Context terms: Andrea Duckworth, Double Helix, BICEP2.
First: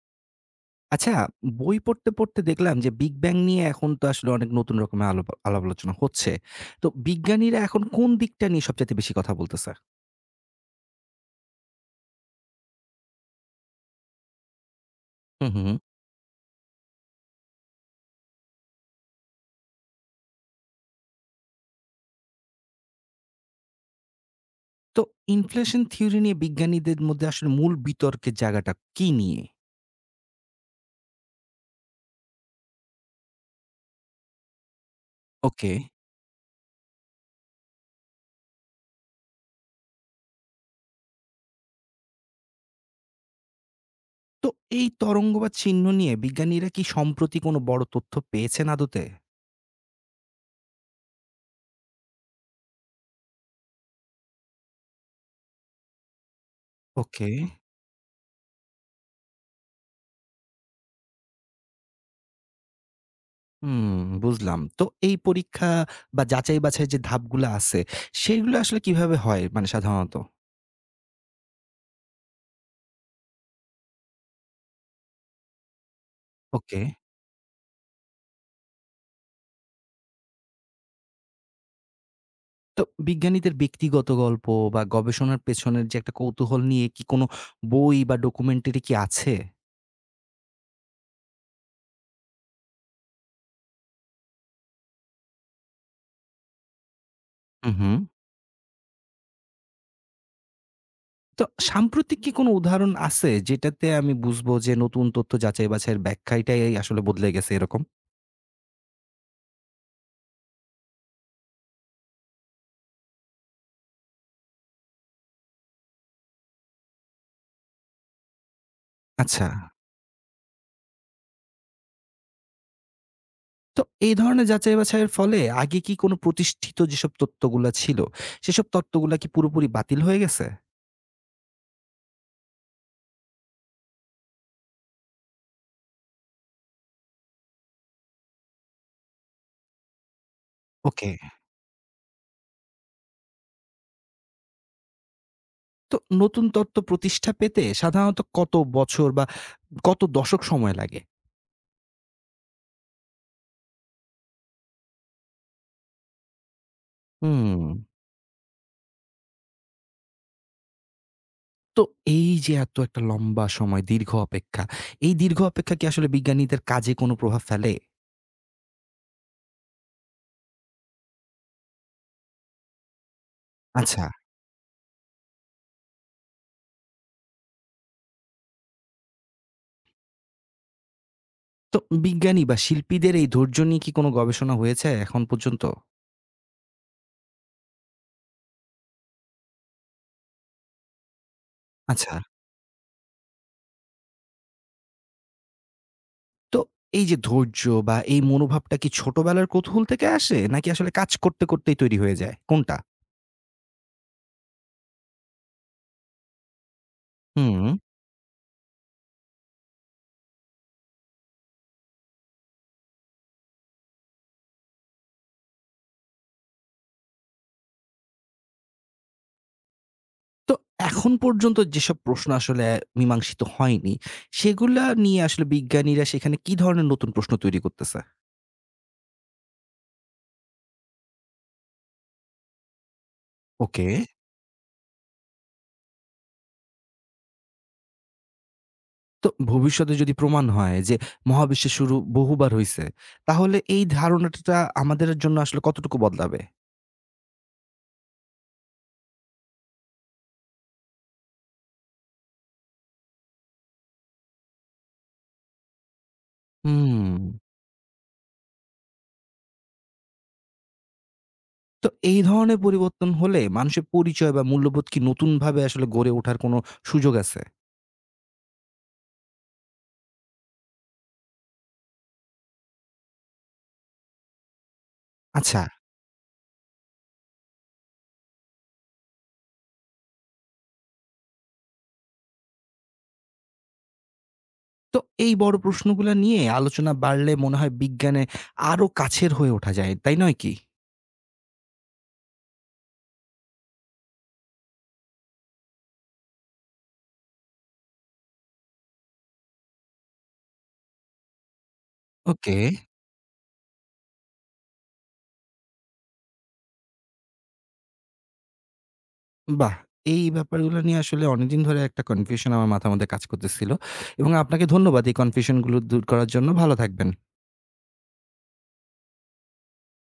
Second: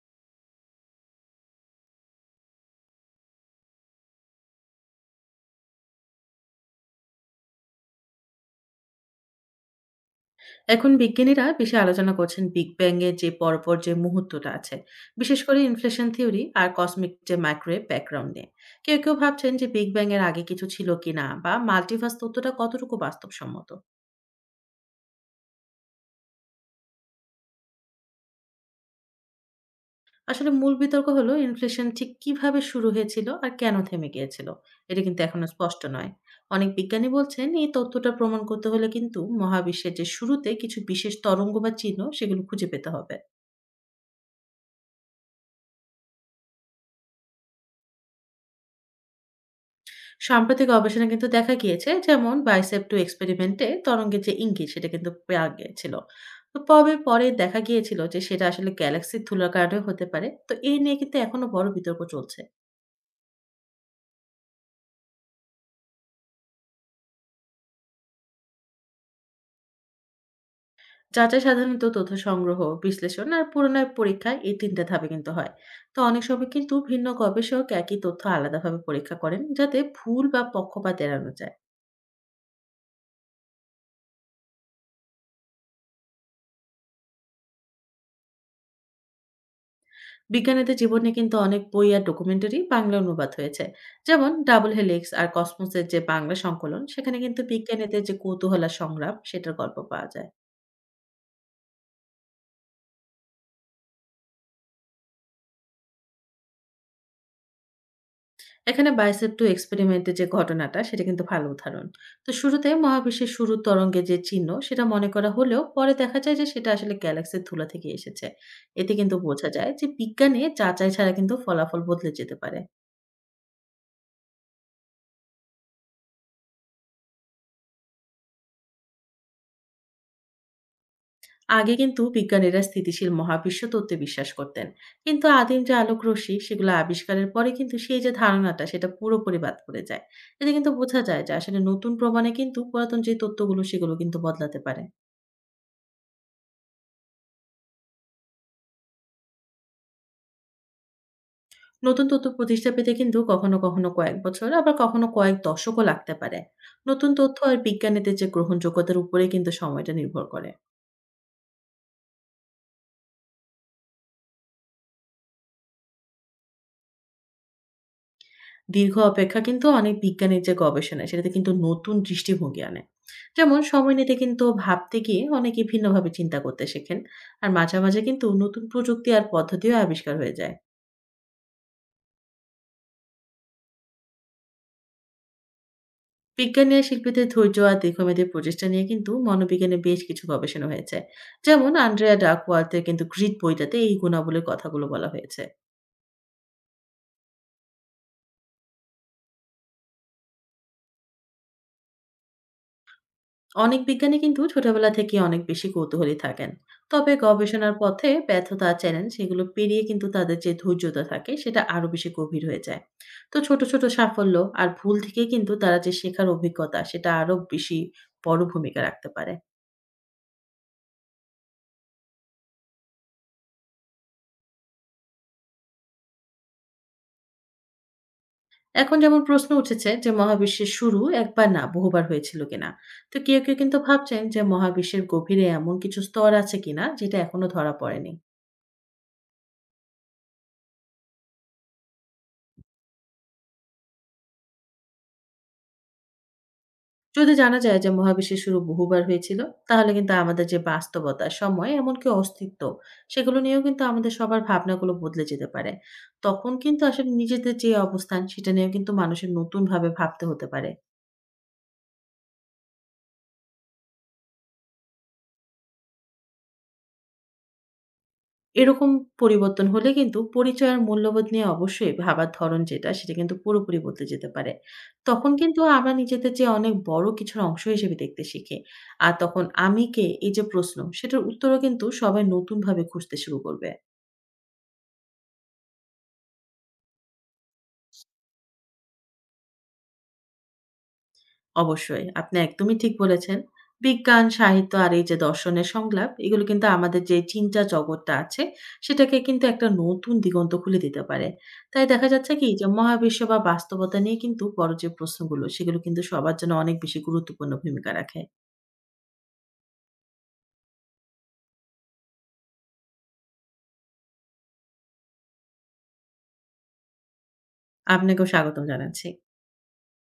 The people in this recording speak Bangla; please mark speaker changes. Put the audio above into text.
Speaker 1: আচ্ছা, বই পড়তে দেখলাম যে বিগ ব্যাং নিয়ে এখন তো আসলে অনেক নতুন রকমের আলাপ আলোচনা হচ্ছে। তো বিজ্ঞানীরা এখন কোন দিকটা নিয়ে সবচাইতে বেশি কথা বলতেছে?
Speaker 2: এখন বিজ্ঞানীরা বেশি আলোচনা করছেন বিগ ব্যাং এর যে পরপর যে মুহূর্তটা আছে, বিশেষ
Speaker 1: হুম,
Speaker 2: করে
Speaker 1: হুম।
Speaker 2: ইনফ্লেশন থিওরি আর কসমিক যে মাইক্রোওয়েভ ব্যাকগ্রাউন্ড নিয়ে। কেউ কেউ ভাবছেন যে বিগ ব্যাং এর আগে কিছু ছিল কিনা বা মাল্টিভার্স তত্ত্বটা কতটুকু বাস্তবসম্মত।
Speaker 1: তো ইনফ্লেশন থিওরি নিয়ে বিজ্ঞানীদের মধ্যে আসলে মূল বিতর্কের জায়গাটা কি নিয়ে?
Speaker 2: আসলে মূল বিতর্ক হলো ইনফ্লেশন ঠিক কিভাবে শুরু হয়েছিল আর কেন থেমে গিয়েছিল। এটা কিন্তু এখনো
Speaker 1: ওকে।
Speaker 2: স্পষ্ট নয়। অনেক বিজ্ঞানী বলছেন, এই তত্ত্বটা প্রমাণ করতে হলে কিন্তু মহাবিশ্বের যে শুরুতে কিছু বিশেষ তরঙ্গ বা চিহ্ন সেগুলো খুঁজে পেতে হবে।
Speaker 1: তো এই তরঙ্গ বা চিহ্ন নিয়ে বিজ্ঞানীরা কি সম্প্রতি কোনো বড় তথ্য পেয়েছেন আদতে?
Speaker 2: সাম্প্রতিক গবেষণা কিন্তু দেখা গিয়েছে, যেমন বাইসেপ টু এক্সপেরিমেন্টে তরঙ্গের যে ইঙ্গিত সেটা কিন্তু পাওয়া গিয়েছিল। তো তবে পরে
Speaker 1: ওকে।
Speaker 2: দেখা গিয়েছিল যে সেটা আসলে গ্যালাক্সির ধুলার কারণে হতে পারে, তো এই নিয়ে কিন্তু এখনো বড় বিতর্ক চলছে।
Speaker 1: হুম, বুঝলাম। তো এই পরীক্ষা বা যাচাই-বাছাই যে ধাপগুলা আছে, সেগুলো আসলে কিভাবে হয় মানে সাধারণত?
Speaker 2: যাচাই সাধারণত তথ্য সংগ্রহ, বিশ্লেষণ আর পুনরায় পরীক্ষা, এই তিনটা ধাপে কিন্তু হয়। তো অনেক সময় কিন্তু
Speaker 1: ওকে।
Speaker 2: ভিন্ন গবেষক একই তথ্য আলাদাভাবে পরীক্ষা করেন, যাতে ভুল বা পক্ষপাত এড়ানো যায়।
Speaker 1: তো বিজ্ঞানীদের ব্যক্তিগত গল্প বা গবেষণার পেছনের যে একটা কৌতূহল নিয়ে কি কোনো বই বা ডকুমেন্টারি কি আছে?
Speaker 2: বিজ্ঞানীদের জীবনে কিন্তু অনেক বই আর ডকুমেন্টারি বাংলা অনুবাদ হয়েছে। যেমন ডাবল হেলিক্স আর কসমোসের যে বাংলা সংকলন, সেখানে কিন্তু
Speaker 1: হুম, হুম।
Speaker 2: বিজ্ঞানীদের যে কৌতূহল আর সংগ্রাম সেটার গল্প পাওয়া যায়।
Speaker 1: তো সাম্প্রতিক কি কোনো উদাহরণ আছে যেটাতে আমি বুঝবো যে নতুন তথ্য যাচাই বাছাইয়ের ব্যাখ্যাটাই আসলে বদলে গেছে এরকম?
Speaker 2: এখানে বাইসেপ টু এক্সপেরিমেন্টের যে ঘটনাটা, সেটা কিন্তু ভালো উদাহরণ। তো শুরুতে মহাবিশ্বের শুরুর তরঙ্গে যে চিহ্ন সেটা মনে করা হলেও, পরে দেখা যায় যে সেটা আসলে গ্যালাক্সির ধুলা থেকে এসেছে। এতে কিন্তু
Speaker 1: আচ্ছা।
Speaker 2: বোঝা যায় যে বিজ্ঞানে যাচাই ছাড়া কিন্তু ফলাফল বদলে যেতে পারে।
Speaker 1: তো এই ধরনের যাচাই বাছাইয়ের ফলে আগে কি কোনো প্রতিষ্ঠিত যেসব তত্ত্বগুলা ছিল, সেসব তত্ত্বগুলা কি পুরোপুরি বাতিল হয়ে গেছে?
Speaker 2: আগে কিন্তু বিজ্ঞানীরা স্থিতিশীল মহাবিশ্ব তত্ত্বে বিশ্বাস করতেন, কিন্তু আদিম যে আলোক রশ্মি সেগুলো আবিষ্কারের পরে কিন্তু সেই যে ধারণাটা সেটা পুরোপুরি বাদ পড়ে যায়। এতে কিন্তু বোঝা
Speaker 1: ওকে।
Speaker 2: যায় যে আসলে নতুন প্রমাণে কিন্তু পুরাতন যে তত্ত্বগুলো সেগুলো কিন্তু বদলাতে পারে।
Speaker 1: তো নতুন তত্ত্ব প্রতিষ্ঠা পেতে সাধারণত কত বছর বা কত দশক সময় লাগে?
Speaker 2: নতুন তথ্য প্রতিষ্ঠা পেতে কিন্তু কখনো কখনো কয়েক বছর, আবার কখনো কয়েক দশকও লাগতে পারে। নতুন তথ্য আর
Speaker 1: হুম।
Speaker 2: বিজ্ঞানীদের যে গ্রহণযোগ্যতার উপরে কিন্তু সময়টা নির্ভর করে।
Speaker 1: তো এই যে এত একটা লম্বা সময় দীর্ঘ অপেক্ষা, এই দীর্ঘ অপেক্ষা কি আসলে বিজ্ঞানীদের কাজে কোনো প্রভাব ফেলে?
Speaker 2: দীর্ঘ অপেক্ষা কিন্তু অনেক বিজ্ঞানের যে গবেষণা সেটাতে কিন্তু নতুন দৃষ্টিভঙ্গি আনে। যেমন সময়
Speaker 1: আচ্ছা।
Speaker 2: নিতে কিন্তু ভাবতে গিয়ে অনেকে ভিন্নভাবে চিন্তা করতে শেখেন। আর মাঝে মাঝে কিন্তু নতুন প্রযুক্তি আর পদ্ধতিও আবিষ্কার হয়ে যায়।
Speaker 1: তো বিজ্ঞানী বা শিল্পীদের এই ধৈর্য নিয়ে কি কোনো গবেষণা হয়েছে এখন পর্যন্ত?
Speaker 2: বিজ্ঞানী আর শিল্পীদের ধৈর্য আর দীর্ঘমেয়াদী প্রচেষ্টা নিয়ে কিন্তু মনোবিজ্ঞানে বেশ কিছু গবেষণা হয়েছে। যেমন
Speaker 1: আচ্ছা।
Speaker 2: আন্ড্রেয়া ডাকওয়ার্থের কিন্তু গ্রিড বইটাতে এই গুণাবলীর কথাগুলো বলা হয়েছে।
Speaker 1: তো এই যে ধৈর্য বা এই মনোভাবটা কি ছোটবেলার কৌতূহল থেকে আসে? নাকি আসলে কাজ করতেই তৈরি হয়ে যায়? কোনটা?
Speaker 2: অনেক বিজ্ঞানী কিন্তু ছোটবেলা থেকে অনেক বেশি কৌতূহলী থাকেন। তবে
Speaker 1: হুম।
Speaker 2: গবেষণার পথে ব্যর্থতা, চ্যালেঞ্জ সেগুলো পেরিয়ে কিন্তু তাদের যে ধৈর্যতা থাকে সেটা আরো বেশি গভীর হয়ে যায়। তো ছোট ছোট সাফল্য আর ভুল থেকে কিন্তু তারা যে শেখার অভিজ্ঞতা সেটা আরো বেশি বড় ভূমিকা রাখতে পারে।
Speaker 1: তো এখন পর্যন্ত যেসব প্রশ্ন আসলে মীমাংসিত হয়নি, সেগুলা নিয়ে আসলে বিজ্ঞানীরা সেখানে কি ধরনের নতুন প্রশ্ন তৈরি করতেছে?
Speaker 2: এখন যেমন প্রশ্ন উঠেছে যে মহাবিশ্বের শুরু একবার না বহুবার হয়েছিল কিনা। তো কেউ কেউ কিন্তু
Speaker 1: ওকে।
Speaker 2: ভাবছেন যে মহাবিশ্বের গভীরে এমন কিছু স্তর আছে কিনা যেটা এখনো ধরা পড়েনি।
Speaker 1: তো ভবিষ্যতে যদি প্রমাণ হয় যে মহাবিশ্বের শুরু বহুবার হইছে, তাহলে এই ধারণাটা আমাদের জন্য আসলে কতটুকু বদলাবে?
Speaker 2: যদি জানা যায় যে মহাবিশ্বের শুরু বহুবার হয়েছিল, তাহলে কিন্তু আমাদের যে বাস্তবতা, সময়, এমনকি অস্তিত্ব, সেগুলো নিয়েও কিন্তু আমাদের সবার ভাবনাগুলো বদলে যেতে পারে। তখন কিন্তু আসলে
Speaker 1: হুম।
Speaker 2: নিজেদের যে অবস্থান, সেটা নিয়েও কিন্তু মানুষের নতুনভাবে ভাবতে হতে পারে।
Speaker 1: তো এই ধরনের পরিবর্তন হলে মানুষের পরিচয় বা মূল্যবোধ কি নতুনভাবে আসলে গড়ে ওঠার কোনো সুযোগ আছে?
Speaker 2: এরকম পরিবর্তন হলে কিন্তু পরিচয় আর মূল্যবোধ নিয়ে অবশ্যই ভাবার ধরন যেটা, সেটা কিন্তু পুরোপুরি বদলে যেতে পারে। তখন কিন্তু
Speaker 1: আচ্ছা।
Speaker 2: আমরা নিজেদের যে অনেক বড় কিছুর অংশ হিসেবে দেখতে শিখি। আর তখন "আমি কে?" এই যে প্রশ্ন, সেটার উত্তরও কিন্তু সবাই নতুনভাবে খুঁজতে শুরু করবে।
Speaker 1: তো এই বড় প্রশ্নগুলা নিয়ে আলোচনা বাড়লে মনে হয় বিজ্ঞানে আরো কাছের হয়ে ওঠা যায়, তাই নয় কি?
Speaker 2: অবশ্যই। আপনি একদমই ঠিক বলেছেন। বিজ্ঞান, সাহিত্য আর এই যে দর্শনের সংলাপ, এগুলো কিন্তু আমাদের যে চিন্তা জগৎটা আছে, সেটাকে কিন্তু একটা নতুন দিগন্ত খুলে দিতে পারে। তাই দেখা যাচ্ছে কি
Speaker 1: ওকে,
Speaker 2: যে মহাবিশ্ব বা বাস্তবতা নিয়ে কিন্তু বড় যে প্রশ্নগুলো, সেগুলো কিন্তু সবার জন্য অনেক বেশি গুরুত্বপূর্ণ ভূমিকা রাখে।
Speaker 1: বাহ! এই ব্যাপারগুলো নিয়ে আসলে অনেকদিন ধরে একটা কনফিউশন আমার মাথার মধ্যে কাজ করতেছিল এবং আপনাকে ধন্যবাদ এই কনফিউশনগুলো দূর করার জন্য। ভালো থাকবেন।
Speaker 2: আপনাকেও স্বাগতম জানাচ্ছি।